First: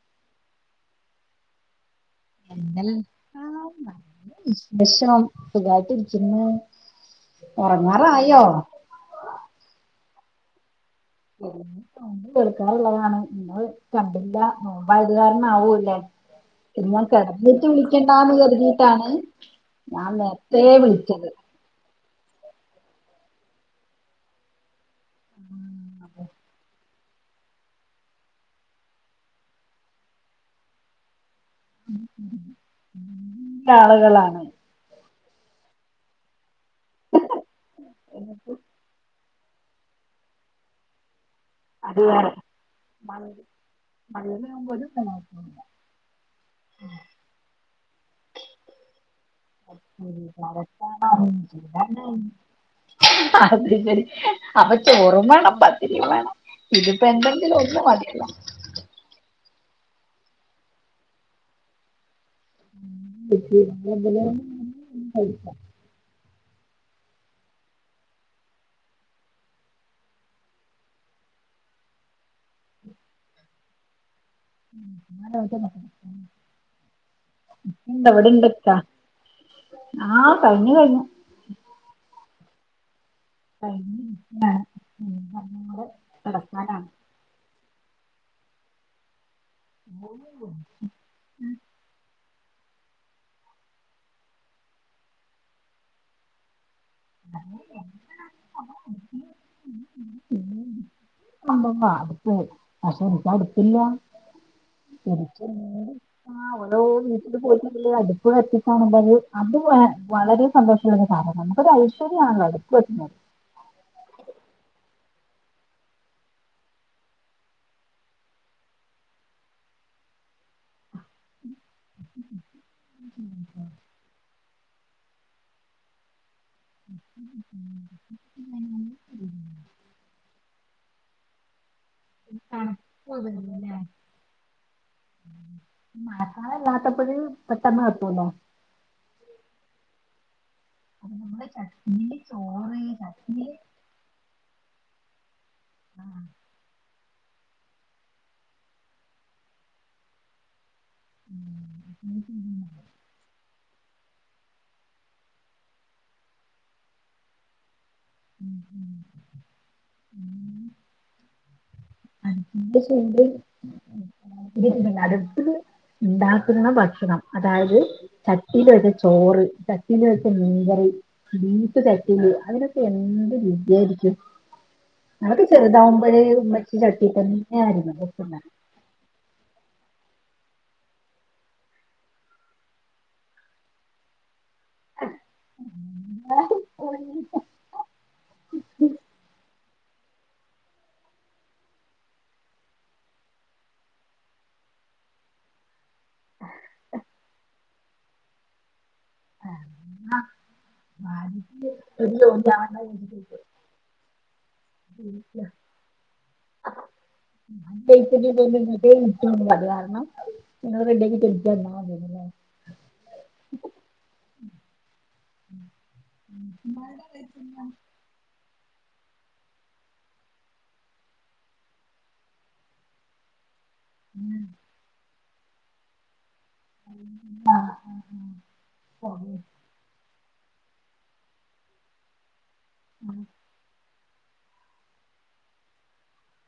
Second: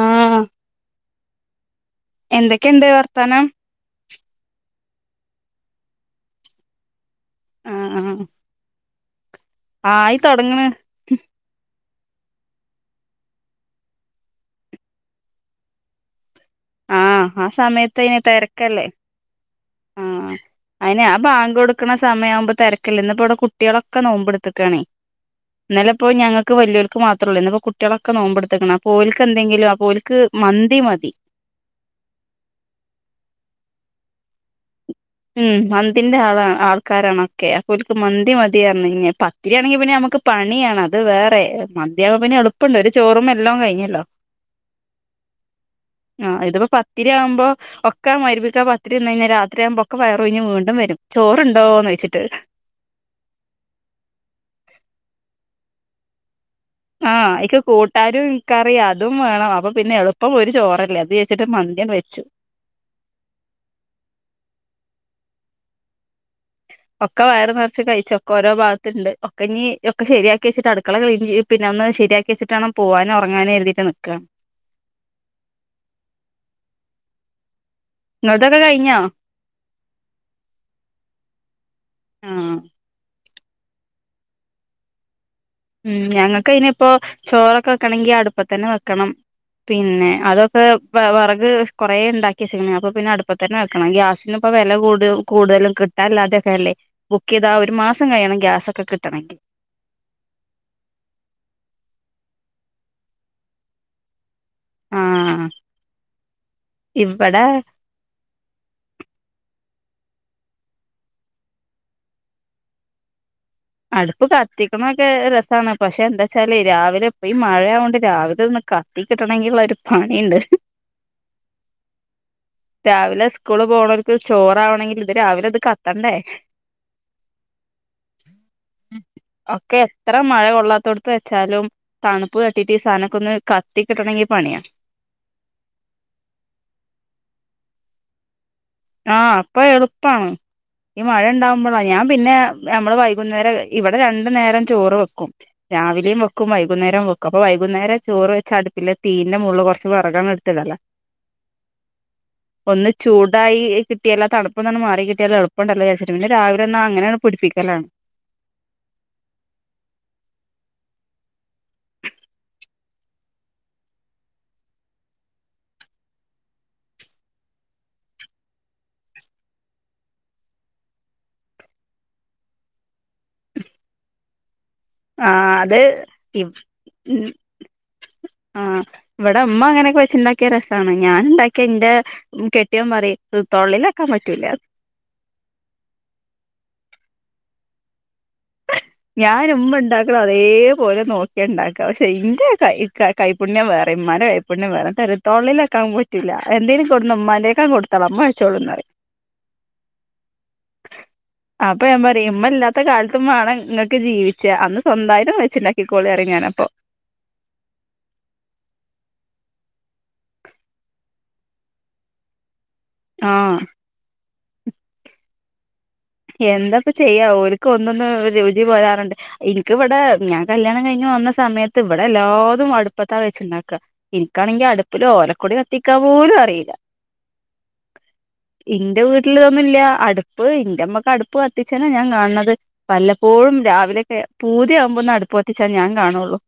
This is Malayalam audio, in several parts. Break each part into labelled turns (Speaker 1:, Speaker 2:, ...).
Speaker 1: ആ എന്തൊക്കെയുണ്ട് വർത്താനം.
Speaker 2: [inaudible] സുഖായിട്ട് ഇരിക്കുന്നു.
Speaker 1: ആഹ്
Speaker 2: ഉറങ്ങാറായോ?
Speaker 1: ആയി തുടങ്ങണ്.
Speaker 2: കേൾക്കാറുള്ളതാണ്. നിങ്ങൾ കണ്ടില്ല നോയ്മ്പായത് കാരണം ആവൂല്ലേ. എന്നാ
Speaker 1: ആഹ് ആ
Speaker 2: കിടന്നിട്ട് വിളിക്കേണ്ടാന്ന് കരുതിട്ടാണ്.
Speaker 1: ആ അയിനെ ആ [inaudible] കൊടുക്കണ സമയം ആവുമ്പോ തിരക്കല്ല ഇനിപ്പോ ഇവിടെ കുട്ടികളൊക്കെ നോമ്പ് എടുത്തക്കാണേ
Speaker 2: ഉം,
Speaker 1: ഇന്നലെ ഇപ്പോ
Speaker 2: അപ്പൊ
Speaker 1: ഞങ്ങക്ക് വലിയർക്ക് മാത്രമല്ല ഇപ്പോ കുട്ടികളൊക്കെ നോമ്പെടുത്തെക്കൊണ് അപ്പോ ഓൾക്ക് എന്തെങ്കിലും ആ ഓൾക്ക് മന്തി മതി
Speaker 2: ആളുകളാണ്.
Speaker 1: ഉം മന്തിന്റെ ആ ആൾക്കാരാണൊക്കെ അപ്പൊ ഇവർക്ക് മന്തി മതിയ [inaudible] ഇതാണെങ്കി പിന്നെ നമുക്ക് പണിയാണ് അത് വേറെ അ
Speaker 2: അത്
Speaker 1: മന്തിയാവുമ്പോ
Speaker 2: വേറെ
Speaker 1: പിന്നെ എളുപ്പമണ്ട് ഒരു ചോറും
Speaker 2: മ-
Speaker 1: എല്ലാം കഴിഞ്ഞല്ലോ.
Speaker 2: മഴയാകുമ്പോ ഒരു പ്രയാസമില്ല.
Speaker 1: ആ ഇതിപ്പോ പത്തിരി ആവുമ്പോ ഒക്കാ മരുപ്പിക്കാ പത്തിരി തിന്ന് കഴിഞ്ഞാ രാത്രി ആകുമ്പോ
Speaker 2: [inaudible]
Speaker 1: ചോദിച്ചിട്ട്
Speaker 2: ചോറ് വേണം. പത്തിരി വേണം. ഇതിപ്പോ
Speaker 1: ആ
Speaker 2: എന്തെങ്കിലും
Speaker 1: എനിക്ക്
Speaker 2: ഒന്ന് മതിയല്ലോ
Speaker 1: കൂട്ടാരും കറീം അതും വേണം. അപ്പൊ പിന്നെ എളുപ്പം ഒരു ചോറല്ലേ അത് വെച്ചിട്ട് മന്തി അങ്ങ് വെയ്ച്ചു.
Speaker 2: [inaudible]
Speaker 1: [inaudible] ഒക്കെ വയർ നിറച്ച് കഴിച്ചൊക്കെ ഓരോ ഭാഗത്തുണ്ട്. ഒക്ക ഇനി ഒക്കെ ശരിയാക്കി വെച്ചിട്ട് അടുക്കള ക്ലീൻ ചെയ പിന്നെ ഒന്ന് ശരിയാക്കി വെച്ചിട്ടാണ് പോവാനും ഉറങ്ങാനും [inaudible] നിൽക്കാണ്.
Speaker 2: [inaudible] എന്തവിടെ ണ്ട്
Speaker 1: ഇങ്ങൾതൊക്കെ കഴിഞ്ഞോ
Speaker 2: ആ കഴിഞ്ഞു കഴിഞ്ഞു
Speaker 1: ആ
Speaker 2: [unintelligible]
Speaker 1: ഉം ഞങ്ങൾക്ക്
Speaker 2: കിടക്കാനാണ്
Speaker 1: അയ്ന്പ്പോ ചോറൊക്കെ വെക്കണെങ്കി അടുപ്പത്തന്നെ വെക്കണം പിന്നെ അതൊക്കെ വറക് കൊറേ ഇണ്ടാക്കി അപ്പൊ പിന്നെ അടുപ്പത്തന്നെ വെയ്ക്കണം ഗ്യാസിന് ഇപ്പൊ വെല കൂ കൂടുതലും കിട്ടാല്ലാ ത്തൊക്കെയല്ലേ ബുക്കെയ്താ ഒരു മാസം കഴിയണം ഗ്യാസൊക്കെ കിട്ടണെങ്കി
Speaker 2: [unintelligible] [unintelligible] അത്
Speaker 1: ആഹ് ഇവിടെ
Speaker 2: വളരെ സന്തോഷള്ള ഒരു കാരണം നമ്മുക്കൊരു ഐശ്വര്യണല്ലോ അടുപ്പ് കത്തി
Speaker 1: അടുപ്പ് കത്തിക്കണൊക്കെ രസാ ണ്. പക്ഷെ എന്താ വെച്ചാല് രാവിലെ ഇപ്പ ഈ മഴയാവോണ്ട് രാവിലെ കത്തി കിട്ടണങ്കിൽ ഒരു പണിണ്ട്. രാവിലെ സ്കൂള് പോണോൽക്ക് ചോറാവണങ്കില് ഇത് രാവിലെ ഇത് കത്തണ്ടേ ഒക്കെ എത്ര മഴ കൊള്ളാത്തോട് ത്ത് വെച്ചാലും തണുപ്പ് തട്ടിട്ട്
Speaker 2: തണുപ്പ്
Speaker 1: സാധനക്കൊന്ന്
Speaker 2: വരുമല്ലേ
Speaker 1: കത്തി കിട്ടണെങ്കി പണിയാ
Speaker 2: മഴക്കാലം ഇല്ലാത്തപ്പോഴ പെട്ടന്ന് കത്തുലോ
Speaker 1: ആ അപ്പൊ എളുപ്പാണ് ഈ
Speaker 2: അപ്പൊ
Speaker 1: മഴ
Speaker 2: നമ്മള്
Speaker 1: ഉണ്ടാവുമ്പോളാ ഞാൻ
Speaker 2: ചട്നി
Speaker 1: പിന്നെ
Speaker 2: ചോറ്
Speaker 1: നമ്മള്
Speaker 2: ചട്നി
Speaker 1: വൈകുന്നേരം ഇവിടെ രണ്ടു നേരം ചോറ് വെക്കും.
Speaker 2: ആ,
Speaker 1: രാവിലെയും വെക്കും വൈകുന്നേരം വെക്കും അപ്പൊ വൈകുന്നേരം ചോറ് വെച്ചാ അടുപ്പിലെ തിയിൻ്റെ മോള്ല് കൊറച്ച് വെറക് അങ്ങ് എടുത്തിടാ
Speaker 2: [unintelligible]
Speaker 1: കിട്ടിയല്ല തണുപ്പൊന്ന് മാറി കിട്ടിയ എളുപ്പണ്ടല്ലോ വിചാര്ച്ചിട്ട് പിന്നെ രാവിലെ അങ്ങനെ പിടിപ്പിക്കലാണ്
Speaker 2: [unintelligible] [unintelligible] ഇണ്ടാക്കുന്ന ഭക്ഷണം അതായത് ചട്ടിൽ വെച്ച ചോറ് ചട്ടിൽ വെച്ച മീൻകറി ബീഫ് ചട്ടിൽ അതിനൊക്കെ എന്ത് രുചിയായിരിക്കും. നമുക്ക്
Speaker 1: ആഹ് അത്
Speaker 2: ചെറുതാവുമ്പോഴ ഉമ്മച്ചി
Speaker 1: ഇ
Speaker 2: ചട്ടിയാൽ തന്നെ ആയിരുന്നു വെയ്ക്കുന്നേ
Speaker 1: ആഹ് ഇവിടെ ഉമ്മ അങ്ങനെയൊക്കെ വെച്ചുണ്ടാക്കിയ രസാണ് ഞാൻ ണ്ടാക്കിയ എന്റെ കെട്ടിയൻ പറയി തൊള്ളിലാക്കാൻ പറ്റൂലാ.
Speaker 2: [inaudible]
Speaker 1: ഞാനും ഉമ്മ ഉണ്ടാക്കണ അതേപോലെ നോക്കിയ ഉണ്ടാക്കുക പക്ഷെ ഇന്റെ ക കൈപ്പുണ്യം വേറെ ഇമ്മാൻ്റെ കൈപ്പുണ്യം വേറെ [unintelligible] പറ്റൂല്ല എന്തേലും കൊടുന്ന് ഉമ്മാന്റെക്കൽ കൊടുത്താലോ ഉമ്മ വെച്ചോളൂന്ന്പറയും. അപ്പൊ
Speaker 2: [inaudible]
Speaker 1: [unintelligible] ജീവിച്ച് അന്ന് സ്വന്തമായിട്ടും വെച്ച്ണ്ടാക്കികോള എട
Speaker 2: [inaudible] അത് കാരണം [inaudible]
Speaker 1: ആഹ് [inaudible] എന്താപ്പ ചെയ്യാം
Speaker 2: മതി
Speaker 1: ഒരിക്കും ഒന്നൊന്ന് ഒരു [unintelligible] പോരാറുണ്ട് എനിക്കിവിടെ ഞാൻ കല്യാണം കഴിഞ്ഞ് വന്ന സമയത്ത് ഇവിടെ എല്ലാതും അടുപ്പത്താ വെച്ചുണ്ടാക്കുക. എനിക്കാണെങ്കി അടുപ്പില് ഓലക്കുടി കത്തിക്കാ പോലും അ റിയില്ല
Speaker 2: ആ, ആ, ആ.
Speaker 1: ഇന്റെ
Speaker 2: അത്
Speaker 1: വീട്ടില് ഇതൊന്നില്ല അടുപ്പ് ന്റമ്മ ടുപ്പ് കത്തിച്ചേനാ ഞാൻ കാണത് വല്ലപ്പോഴും രാവിലെ ഏ പൂതിയാവുമ്പോന്ന അടുപ്പ കത്തിച്ചാ ഞാൻ കാണുള്ളൂ.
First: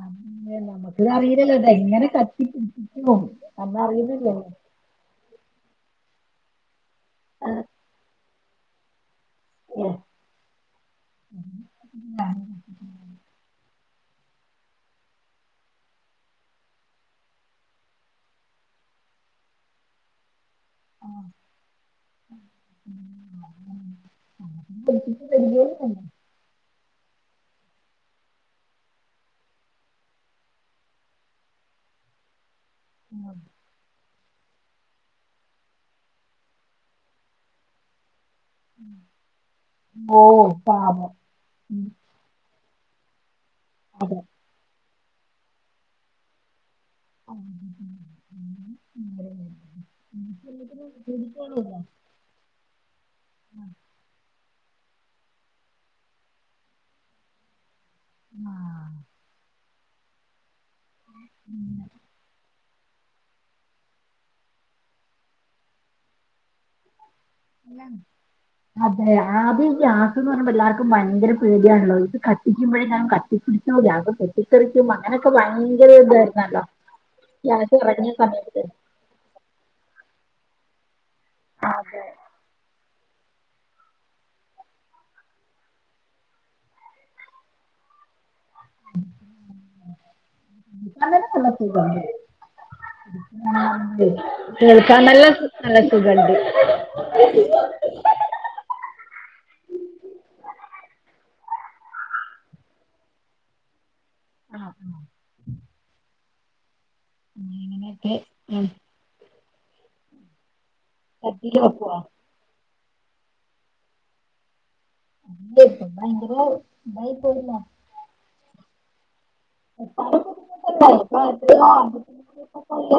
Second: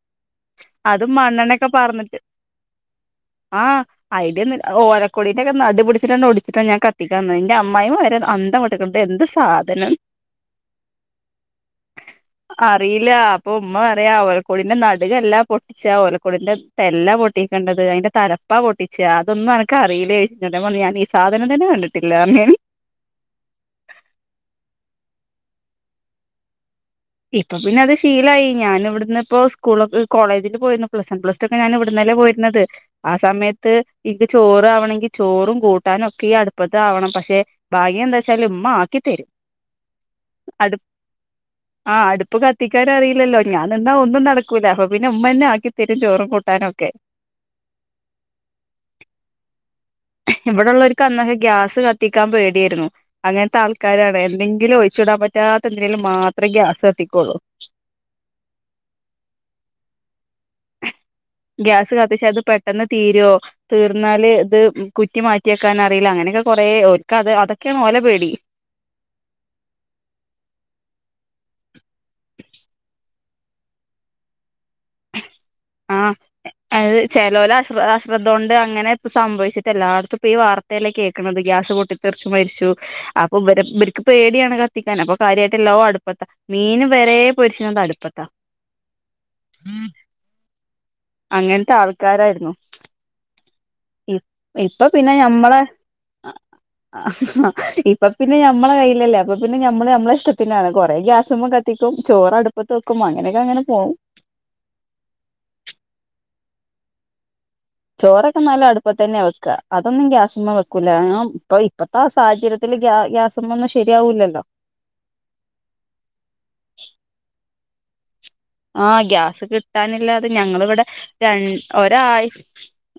Speaker 2: അന്ന്
Speaker 1: അതും
Speaker 2: നമുക്കിതറിയില്ലല്ലോ
Speaker 1: മണ്ണെണ്ണൊക്കെ
Speaker 2: ഇതെങ്ങനെ
Speaker 1: പറന്നിട്ട്
Speaker 2: കത്തിപ്പിടിപ്പിക്കും
Speaker 1: ആഹ്
Speaker 2: നമ്മളറിയുന്നില്ലല്ലോ
Speaker 1: ഐഡിയ ഓര കുടീതൊക്കെ നടു പുടിച്ചിട്ടണ്ടണ്ട് ഒടിച്ചിട്ട ഞൻ കത്തിക്കാന്ന് ന്റെ അമ്മായിയമ്മ വരെ അന്തം വിട്ട് ക്ക്ണു പ്പേ എന്ത് സ് ആഹാ
Speaker 2: അതെ.
Speaker 1: ധനം ഉമ്മ പറയ ഓലക്കോടിന്റെ നടുകല്ലാ പൊട്ടിച്ച ആ ഓലക്കോടിന്റെ തല്ല പൊട്ടിക്കേണ്ടത് അതിന്റെ തലപ്പ പൊട്ടിച്ച അതൊന്നും അനക്ക് അറിയില്ലെയ് ന്റെ പൊന്നഞാൻ ഈ സാധനം തന്നെ കണ്ടിട്ടില്ലാർഞു ഞാൻ
Speaker 2: [unintelligible]
Speaker 1: ഇപ്പൊ പിന്നെ അത് ശീലായി ഞാനിവിടുന്ന് ഇപ്പോ സ്കൂൾ കോളേജിൽ പോയിന്നു പ്ലസ് വൺ പ്ലസ് റ്റു ഒക്കെ ഞാൻ ഇവിടു ന്ന പോര്ന്നത് ആ സമയത്ത് ഇക്ക് ചോറ് ആവണങ്കി ചോറും കൂട്ടാനും ഒക്കെ ഈ അട്പ്പത്ത് ആവണം പക്ഷെ ഭാഗ്യം എന്താച്ച് എന്താലും ഉമ്മ ആക്കി തെരും
Speaker 2: ഓ
Speaker 1: അടു
Speaker 2: പാപം ഉം,
Speaker 1: ആഹ് അടുപ്പ് കത്തിക്കാനറിയില്ലല്ലോ ഞാൻ നിന്നാ
Speaker 2: അതെ
Speaker 1: ഒന്നും നടക്കൂല പിന്നെ ഉമ്മന്നെ ആക്കിതരും ചോറും കൂട്ടാനുംഒക്കെ
Speaker 2: [unintelligible] ഇതിന്
Speaker 1: ഇവിടെള്ളോർക്ക് അന്നൊക്കെ
Speaker 2: പേടിക്കാനില്ല.
Speaker 1: ഗ്യാസ് കത്തിക്കാൻ പേടിയായിരുന്നു അങ്ങനത്തെ ആൾക്കാരാണ് എന്തെ ന്തെങ്കിലും ഒഴിച്ചുടാൻ പറ്റാത്ത എന്തെനേലും മാത്രേ ഗ്യാസ് കത്തിക്കുള്ളൂ
Speaker 2: ആഹ്
Speaker 1: [inaudible] ഗ്യാസ് കത്തിച്ചാത് പെട് പെട്ടെന്ന് തീരോ തീർന്നാല് ത് കുറ്റി മാറ്റിയെക്കാൻ നറിയില്ല അങ്ങനെയൊക്കെ കൊറേ ഒ
Speaker 2: അതെ ആദ്ധ്യം ഗ്യാസ് ന്ന് പറയുമ്പോ എല്ലാർക്കും ഭയങ്കര പേടിയാണല്ലോ ഇത് കത്തിക്കുമ്പോഴേ ഞാൻ കത്തിപ്പടിച്ചോ ഗ്യാസ് പൊട്ടി തെറിക്കോ അങ്ങനെ
Speaker 1: ആഹ അഹ് ചെലോര
Speaker 2: ഗ്യാസ് ഇറങ്ങിയ
Speaker 1: അശ്രദ്ധോണ്ട്
Speaker 2: സമയത്ത്
Speaker 1: അങ്ങനെ പ് സംഭവിച്ചിട്ട് എല്ലായിടത്തും ഇപ്പ ഈ വാർത്തേലേ കേൾക്കണത് ഗ്യാസ്
Speaker 2: അതെ
Speaker 1: പൊട്ടിത്തെറിച്ച് മരിച്ചു അപ്പൊ ഇവര് ഇവർക്ക് പേടിയാണ് കത്തിക്കാൻ അപ്പൊ കാര്യായായിട്ട്ല്ലോ അടുപ്പത്താ മീൻ വെരേ പൊരിച്ച അടുപ്പത്താ [inaudible]
Speaker 2: അന്ന്നേ
Speaker 1: അങ്ങനത്തെ
Speaker 2: പെണ്റ്റിക്കോ?
Speaker 1: ആൾക്കാരായിരുന്നു ഇ
Speaker 2: കേൾക്കാൻ നല്ലസു നല്ല സുഖണ്ട്
Speaker 1: ആ ഇപ്പ പിന്നെ നമ്മളെ കയ്യിലല്ലേ അപ്പ പിന്നെ നമ്മള് നമ്മള ഇഷ്ടത്തിനാണ് കൊറേ ഗ്യാ സുമ കത്തിക്കും ചോറ് അടുപ്പത്ത് വക്കും അങ്ങനെയൊക്കെ അങ്ങനെ പോവും
Speaker 2: ആഹ് ആഹ്
Speaker 1: ചോറൊക്കെ
Speaker 2: ഉം
Speaker 1: നല്ല അടുപ്പ തന്നെ വെക്കുക അതൊന്നും ഗ്യാസ്മ്മ വെക്കൂല ഇപ്പൊ
Speaker 2: കത്തില് വെക്കുവോ
Speaker 1: ഇപ്പഴത്തെ ആ സാഹചര്യത്തി പിന്ഗ്യ ഗ്യാസുമ്മന്ന് ശെരിയാവൂില്ലല്ലോ
Speaker 2: [unintelligible]
Speaker 1: ആഹ ഗ്യാസ് കിട്ടാനില്ലാത ഞങ്ങളിവിടെ രൺ ഒരാഴ്‌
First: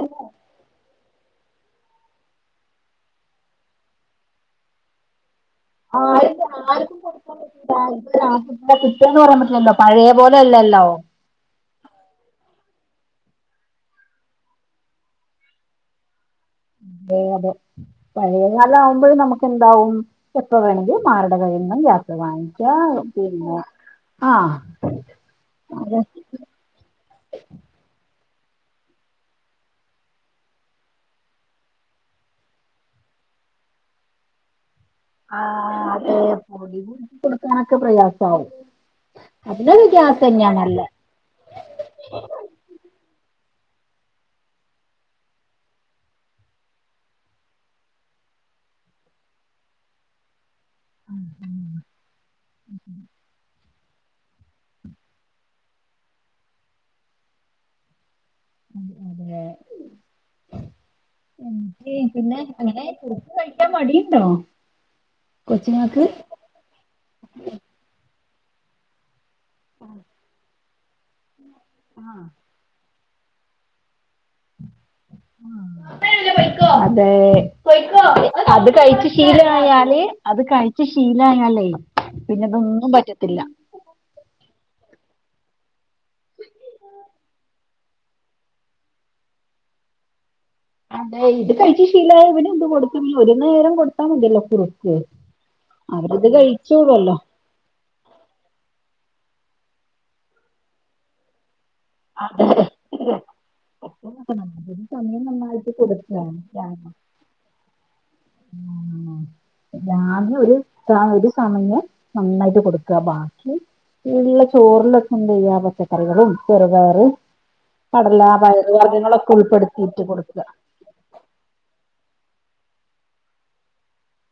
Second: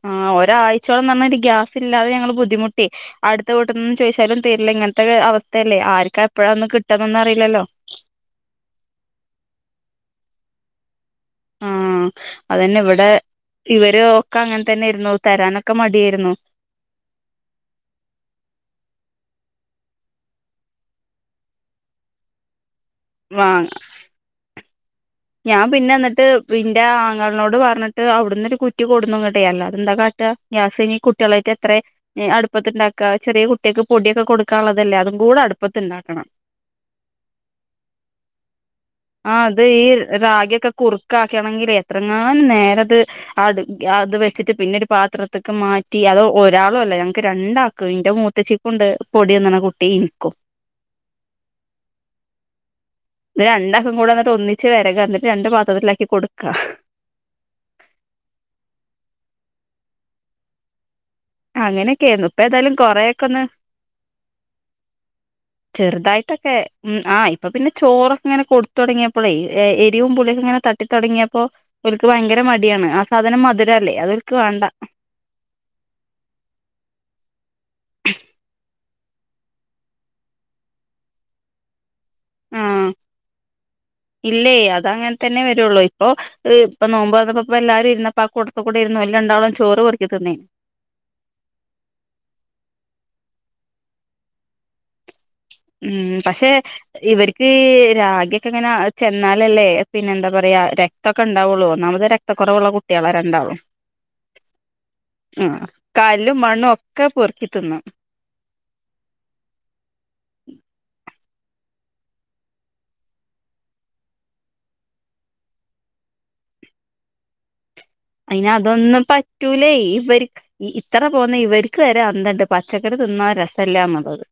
Speaker 1: ആഹ് ഒരാഴ്ചോളം പറഞ്ഞാ രി ഗ്യാസ് ല്ലാതെ ഞങ്ങൾ ബുദ്ധിമുട്ടി അടുത്ത വീട്ട്ന്ന് ചോയിച്ചാലും തരില്ല ഇങ്ങനത്തെ അവസ്ഥ ല്ലെ ആർക്ക എപ്പഴ കിട്ട
Speaker 2: കിട്ടിയന്ന് പറയാൻ പറ്റില്ലല്ലോ പഴയ പോലെ അല്ലല്ലോ
Speaker 1: ആ അതന്നെ ഇവിടെ ഇവര് ഒക്കെ അങ്ങനെ തന്നെരുന്നു തരാനൊക്കെ മടിയായിരുന്നു.
Speaker 2: അതെ അതെ പഴയ കാലം ആവുമ്പോഴ നമുക്ക് എന്താവും എപ്പ വേണമെങ്കിൽ ആർടെ കഴ
Speaker 1: വാ
Speaker 2: [unintelligible]
Speaker 1: ഞാൻ പിന്നെ ന്നിട്ട് ഇന്റെ ആങ്ങളനോട് പറഞ്ഞിട്ട് അവ്ടുന്ന് കുറ്റി കൊട്ന്നു ഇങ്ങട്ടേ അല്ലാതെതെന്താ കാട്ട ഗ്യാസ് കയിഞ്ഞ് കുട്ടികളായിട്ട് എത്ര അടുപ്പത്ത്ണ്ടാക ചെറിയ കുട്ടിയക്ക് പൊടിയൊക്കെ കൊടുക്കാനു
Speaker 2: ആ അതെ പൊടി പിടിച്ച കൊടുക്കാനൊക്കെ പ്രയാസവും.
Speaker 1: ആ അത് ഈ റാഗിയൊക്കെ കുറുക്കാക്കണെങ്കിൽ എത്രങ്ങാനും നേരത് അത് അത് വെച്ചിട്ട് പിന്നെ ഒരു പാത്രത്ക്ക് മാറ്റി അത് ഒരാളൂ അല്ല ഞങ്ങക്ക് രണ്ടാക്കും ഇന്റെ മൂ മൂത്തച്ഛികൂണ്ട് പൊടിയന്ന്ണ കുട്ടി ഇൻക്കും. ഇത് രണ്ട ഉം കൂടെ ഒന്നിച്ച് വരക എന്നിട്ട് രണ്ട പാത്രത്തിലാക്കി കൊടുക്ക.
Speaker 2: അതേ
Speaker 1: അങ്ങനെയൊക്കെ
Speaker 2: എനിക്ക്
Speaker 1: ആയിരുന്നു
Speaker 2: പിന്നെ
Speaker 1: ഇപ്പ ഏതായാലും
Speaker 2: അങ്ങനെ
Speaker 1: കൊറെയൊക്കെ
Speaker 2: എടുത്തു
Speaker 1: ഒന്ന്
Speaker 2: കഴിക്കാൻ മടിണ്ടോ?
Speaker 1: ചെറുതായിട്ടൊക്കെ ഉം ആ ഇപ്പൊ പിന്നെ ചോറ അങ്ങനെ കൊടുത്തൊ ടങ്ങിയപ്പോളെ എരിവും പുളിയെ ഇങ്ങനെ തട്ടിത്തടങ്ങിയപ്പോ ഓൽക്ക് ഭയര മടിയാണ് സാധനം മധുരല്ലേ അതോൽക്ക് വേണ്ട.
Speaker 2: അതെ പയ്ക്കോ അത് കഴിച് [inaudible] ശീലായാലേ അത് കഴിച്ച ശീലയാലേ.
Speaker 1: ആ
Speaker 2: പിന്നെതൊന്നും പറ്റത്തില്ല.
Speaker 1: ഇല്ലേ അതങ്ങനെ തന്നെ വരുള്ളു ഇപ്പൊ പ്പൊ നോമ്പ് പ്പോ എല്ലാരും ഇന്നപ്പാ കൊടുത്ത കൂടിരുന്നു ഓല് രണ്ടാളും ചോറ് പെർക്കി തിന്നേന്.
Speaker 2: അതെ ഇത് കഴിച്ചു ശീലയ ഇവടെ എന്ത് കൊടുത്ത ഒരു നേരം കൊടുത്താൽ മതില്ലോ ഫ്രൂട്സ്.
Speaker 1: ഉം പക്ഷെ ഇവർക്ക് രാഗ്യൊക്കെ എങ്ങനെ. ചെന്നാലല്ലേ പിന്നെ എന്താ പറയാ രക്തൊക്കെ ഉണ്ടാവുള്ളൂ ഒന്നാമത്
Speaker 2: അതെ
Speaker 1: രക്തക്കുറവുള്ള കുട്ടികള രണ്ടാളും.
Speaker 2: സമയം
Speaker 1: ആ
Speaker 2: നന്നായിട്ട്
Speaker 1: കാല്ലും മണ്ണും
Speaker 2: കൊടുക്കാണ്
Speaker 1: ഒക്കെ പൊറുക്കി തിന്നും.
Speaker 2: രാവിലെ ഒരു ഒരു സമയം നന്നായിട്ട് കൊടുക്കുക ബാക്കി. ഇള്ള ചോറിലൊക്കെ എന്ത് ചെയ്യാ പച്ചക്കറികളും ചെറുപയറും
Speaker 1: അയിന് അതൊന്നും പറ്റൂലേയ് ഇവർ
Speaker 2: കൊടുക്കുക
Speaker 1: ഇത്ര പോന്ന ഇവർക്ക് വ അന്തുണ്ട് പച്ചക്കറി തിന്നാ രസല്ലാ എന്നതത്.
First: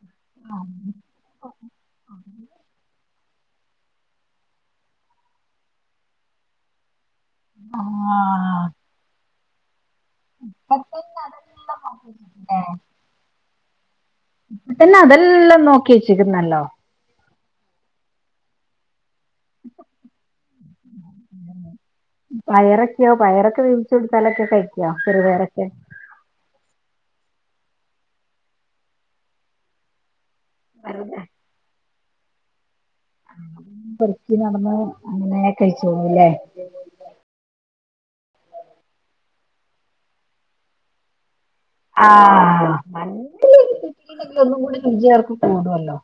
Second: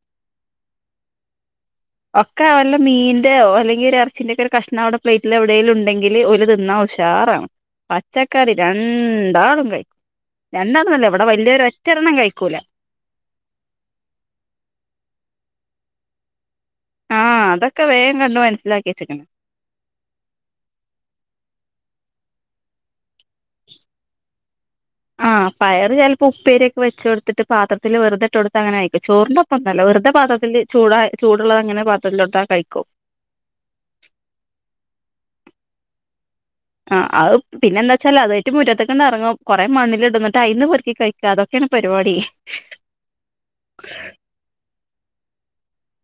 Speaker 1: ഒക്കെ വല്ല മീൻ. അല്ലെങ്കിൽ ഒരു അച്ചൻന്റെ ഒക്കെ കഷ്ണം അവിടെ പ്ലെറ്റിൽ എവിടേ ഉണ്ടെങ്കില് ഒരു തിന്നാവശം. ചാറാണ് പച്ചക്കറി
Speaker 2: ആഹ്
Speaker 1: രണ്ടാളും കഴിക്കും.
Speaker 2: ഇപ്പൊ തന്നെ
Speaker 1: രണ്ടാന്നുംല്ല ഇവിടെ
Speaker 2: അതെല്ലാം
Speaker 1: വല്ലിയെ
Speaker 2: നോക്കി
Speaker 1: ഒറ്റെരെണ്ണം കഴിക്കൂല.
Speaker 2: പിന്നെ അതെല്ലാം നോക്കി വച്ചിക്കുന്നല്ലോ.
Speaker 1: ആഹഅതൊക്കെ വേം കണ്ടു മനസ്സിലാക്കി വച്ചക്കണ്.
Speaker 2: പയറ യോ പയറൊക്കെ വേവിച്ചോട്തലത്രേ കഴിക്കോ
Speaker 1: ആഹ്
Speaker 2: ചെറുപേരൊക്കെ.
Speaker 1: പയറ് ചിലപ്പോ ഉപ്പേരിയൊക്കെ വെച്ച് കൊടുത്തിട്ട് പാത്രത്തിൽ വെറുതെട്ടൊടുത്ത അങ്ങനെയക്ക ചോറിന്റെ ഒപ്പൊന്നല്ല വെറുതെ പാത്രത്തിത്തില് ചൂട
Speaker 2: വെറുതെ
Speaker 1: ചൂടുള്ള അങ്ങനെ [unintelligible] കഴിക്കും
Speaker 2: പൊറുക്കി നടന്ന് അങ്ങനെ കഴിച്ചോളൂല്ലേ?
Speaker 1: പിന്നെ എന്ന വെച്ചാല് അതായിറ്റ് മുറ്റത്തക്കണ്ട് ഇറങ്ങും കുറെ മണ്ണിലിടുംന്നട്ട് അതിന്ന് പെർക്കി കയ്ക്ക അതക്കെ
Speaker 2: ആ നല്ലെങ്ക ഒന്നും കൂടി വിജയർക്ക് കൂടുല്ലോ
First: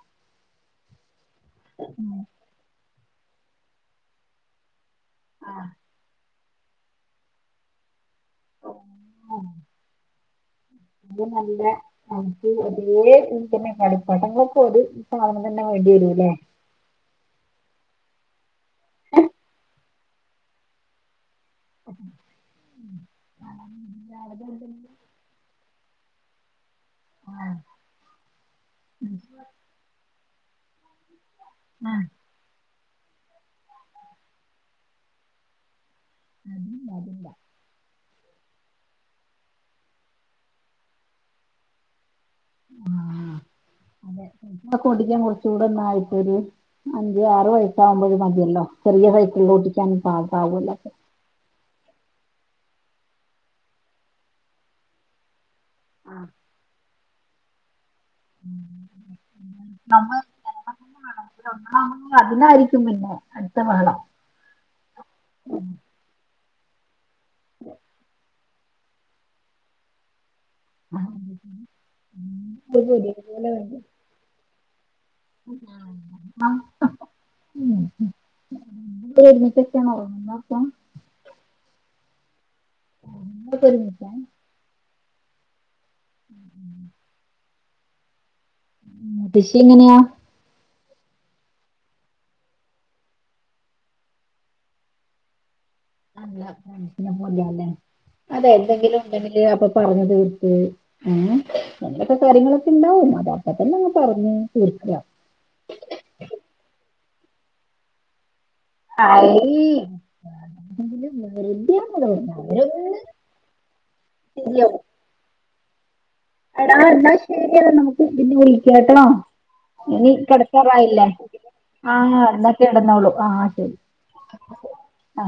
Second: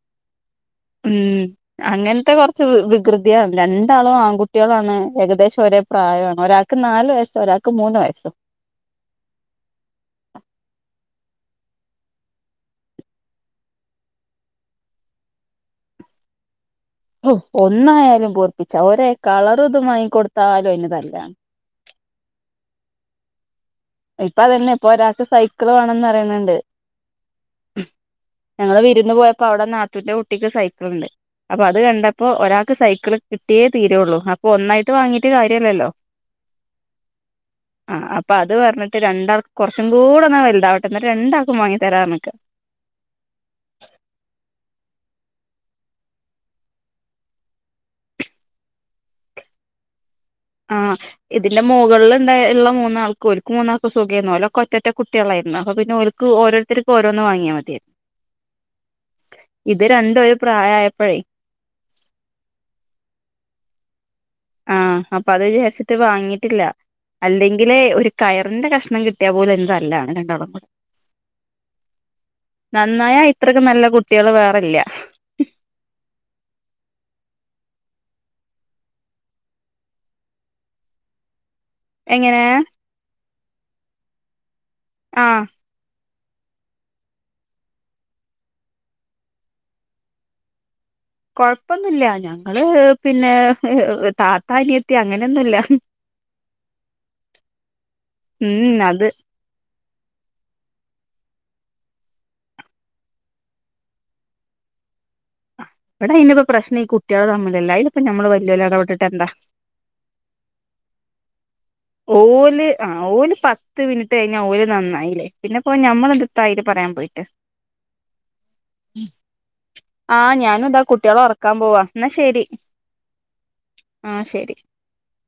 Speaker 1: ഉം അങ്ങനത്തെ കൊറച്ച് വികൃതിയാണ് രണ്ടാളും ആൺകുട്ടികളാണ് ഏകദേശം
Speaker 2: ആഹ്
Speaker 1: ഒരേ പ്രായമാണ് ഒരാൾക്ക് നാലല് വയസ് ഒരാൾക്ക് മൂന്ന് വയസ്സോ
Speaker 2: അ നല്ലക്ക് ഒരേ തന്നെ കടിപ്പാട്ടങ്ങളൊക്കെ ഒരു സാധനം തന്നെ വേണ്ടി ഉന്നെ
Speaker 1: ഒന്നായാലും പറപ്പിച്ച ഒര കളറുതുമായിങ്ങ കൊടുത്താലും അന് തല്ലാണ്
Speaker 2: ആ
Speaker 1: ഇപ്പൊ അതന്നെ ഇപ്പൊ ഒരാൾക്ക് സൈക്കിൾ വേണംന്ന് അറിയണണ്ട് ഞങ്ങള് വിരുന്ന് പോയപ്പോ അവിടെ നാത്തൂന്റെ കുട്ടിക്ക് സൈക്കിള ഉണ്ട് അപ്പൊ അത് കണ്ടപ്പോ ഒരാൾക്ക് സൈക്കിൾ കിട്ടിയേ തീരള്ളൂ അപ്പൊ ഒന്നായിട്ട് വാങ്ങീട്ട് കാര്യമല്ലല്ലോ
Speaker 2: അതല്ല അതല്ല [unintelligible]
Speaker 1: അപ്പൊ അത് പറഞ്ഞിട്ട് രണ്ടാൾക്ക് കുറച്ചും കൂടെന്നാ വലുതാവട്ടെ എന്ന രണ്ടാൾക്കും വാങ്ങി തരാ നക്ക് [unintelligible]
Speaker 2: ടെ കൊണ്ടിക്കാൻ കുറച്ച കൂടെന്ന ഇപ്പൊ ഒരു അഞ്ച് ആറ് വയസാവുമ്പോഴ മതിയല്ലോ ചെറിയ ലോടിക്കിയാന പ പോല്ല
Speaker 1: എന്റെ മുകളിൽ ഉണ്ട ഉള്ള മൂന്നാൾക്ക് ഒരു മൂന്നാൾക്ക് സുഖമായിരുന്നു ഓല ഒറ്റ കുട്ടികളായിരുന്നു അ
Speaker 2: ആ
Speaker 1: പിന്നെക്ക് ത്ത ഓരോന്ന് വാങ്ങിയാൽ മതിയ
Speaker 2: നമ്മുമ്പ അതിനായിരിക്കും പിന്നെ അടുത്ത വേളം
Speaker 1: ആ അപ്പൊ അത് ചേരിച്ചിട്ട് വാങ്ങിട്ടില്ല അല്ലെങ്കില് ഒരു കയ അവ കഷ്ണം കിട്ടിയ പോലെ തല്ലാണ് രണ്ടാ ളും കൂ ടെ
Speaker 2: ആ ഒരു പുതിയ
Speaker 1: നന്നായാ
Speaker 2: പോലെ വ
Speaker 1: ഇത്രക്ക് നല്ല കുട്ടികള് വേറെല്ല
Speaker 2: ആഹ ഉ ഒരുമിച്ചൊക്കെയാണ് ഓന്നന്നപ്പ
Speaker 1: എങ്ങനെയ
Speaker 2: ആ പരുമിച്ചാ [unintelligible]
Speaker 1: ആഹ
Speaker 2: ഉ [unintelligible] ഉ ഫഷി എങ്ങനെയാ
Speaker 1: കൊഴപ്പൊന്നുമില്ല ഞങ്ങള് പിന്നെ താത്താനിയ എത്തി അങ്ങനൊന്നുമല്ല
Speaker 2: നല്ല മലല്ലേ അതെ
Speaker 1: ഉം
Speaker 2: എന്തെങ്കിലും
Speaker 1: അത്
Speaker 2: ഉണ്ടെങ്കില് അപ്പൊ പറഞ്ഞഞ് തീർത്ത് ആ അങ്ങനെയൊക്കെ കാര്യങ്ങളൊക്കെ ഉണ്ടാവും അത അപ്പ തന്നെ അങ്ങ് പറഞ്ഞ് തീർക്ക
Speaker 1: എടാ അയിനിപ്പൊ പ്രശ്നം ഈ കുട്ടികളെ തമ്മിലല്ല അതി ഇപ്പ നമ്മൾ വലിയ ഇടപെട്ടിട്ട്
Speaker 2: അ
Speaker 1: എന്താ
Speaker 2: വ
Speaker 1: ഓല് ആ ഓല് പത്ത് മിനിറ്റ് കഴിഞ്ഞ ഓല് നന്നായില്ലേ പിന്നെപ്പോ ഞമ്മള്
Speaker 2: അടാ പറഞ്ഞാൽ ശരിയത നമുക്ക് പിന്നെ വിളിക്ക കേട്ടട്ടോ ഇനി
Speaker 1: ആ ഞാനും ഇതാ
Speaker 2: കിടക്കാറായില്ലേ
Speaker 1: കുട്ടികളെ ഉറക്കാൻ പോവാ
Speaker 2: ആഹ എന്നൊക്കെ ഇടന്നോളു ആഹ ശരി
Speaker 1: ആഹ ശരി
Speaker 2: ആഹ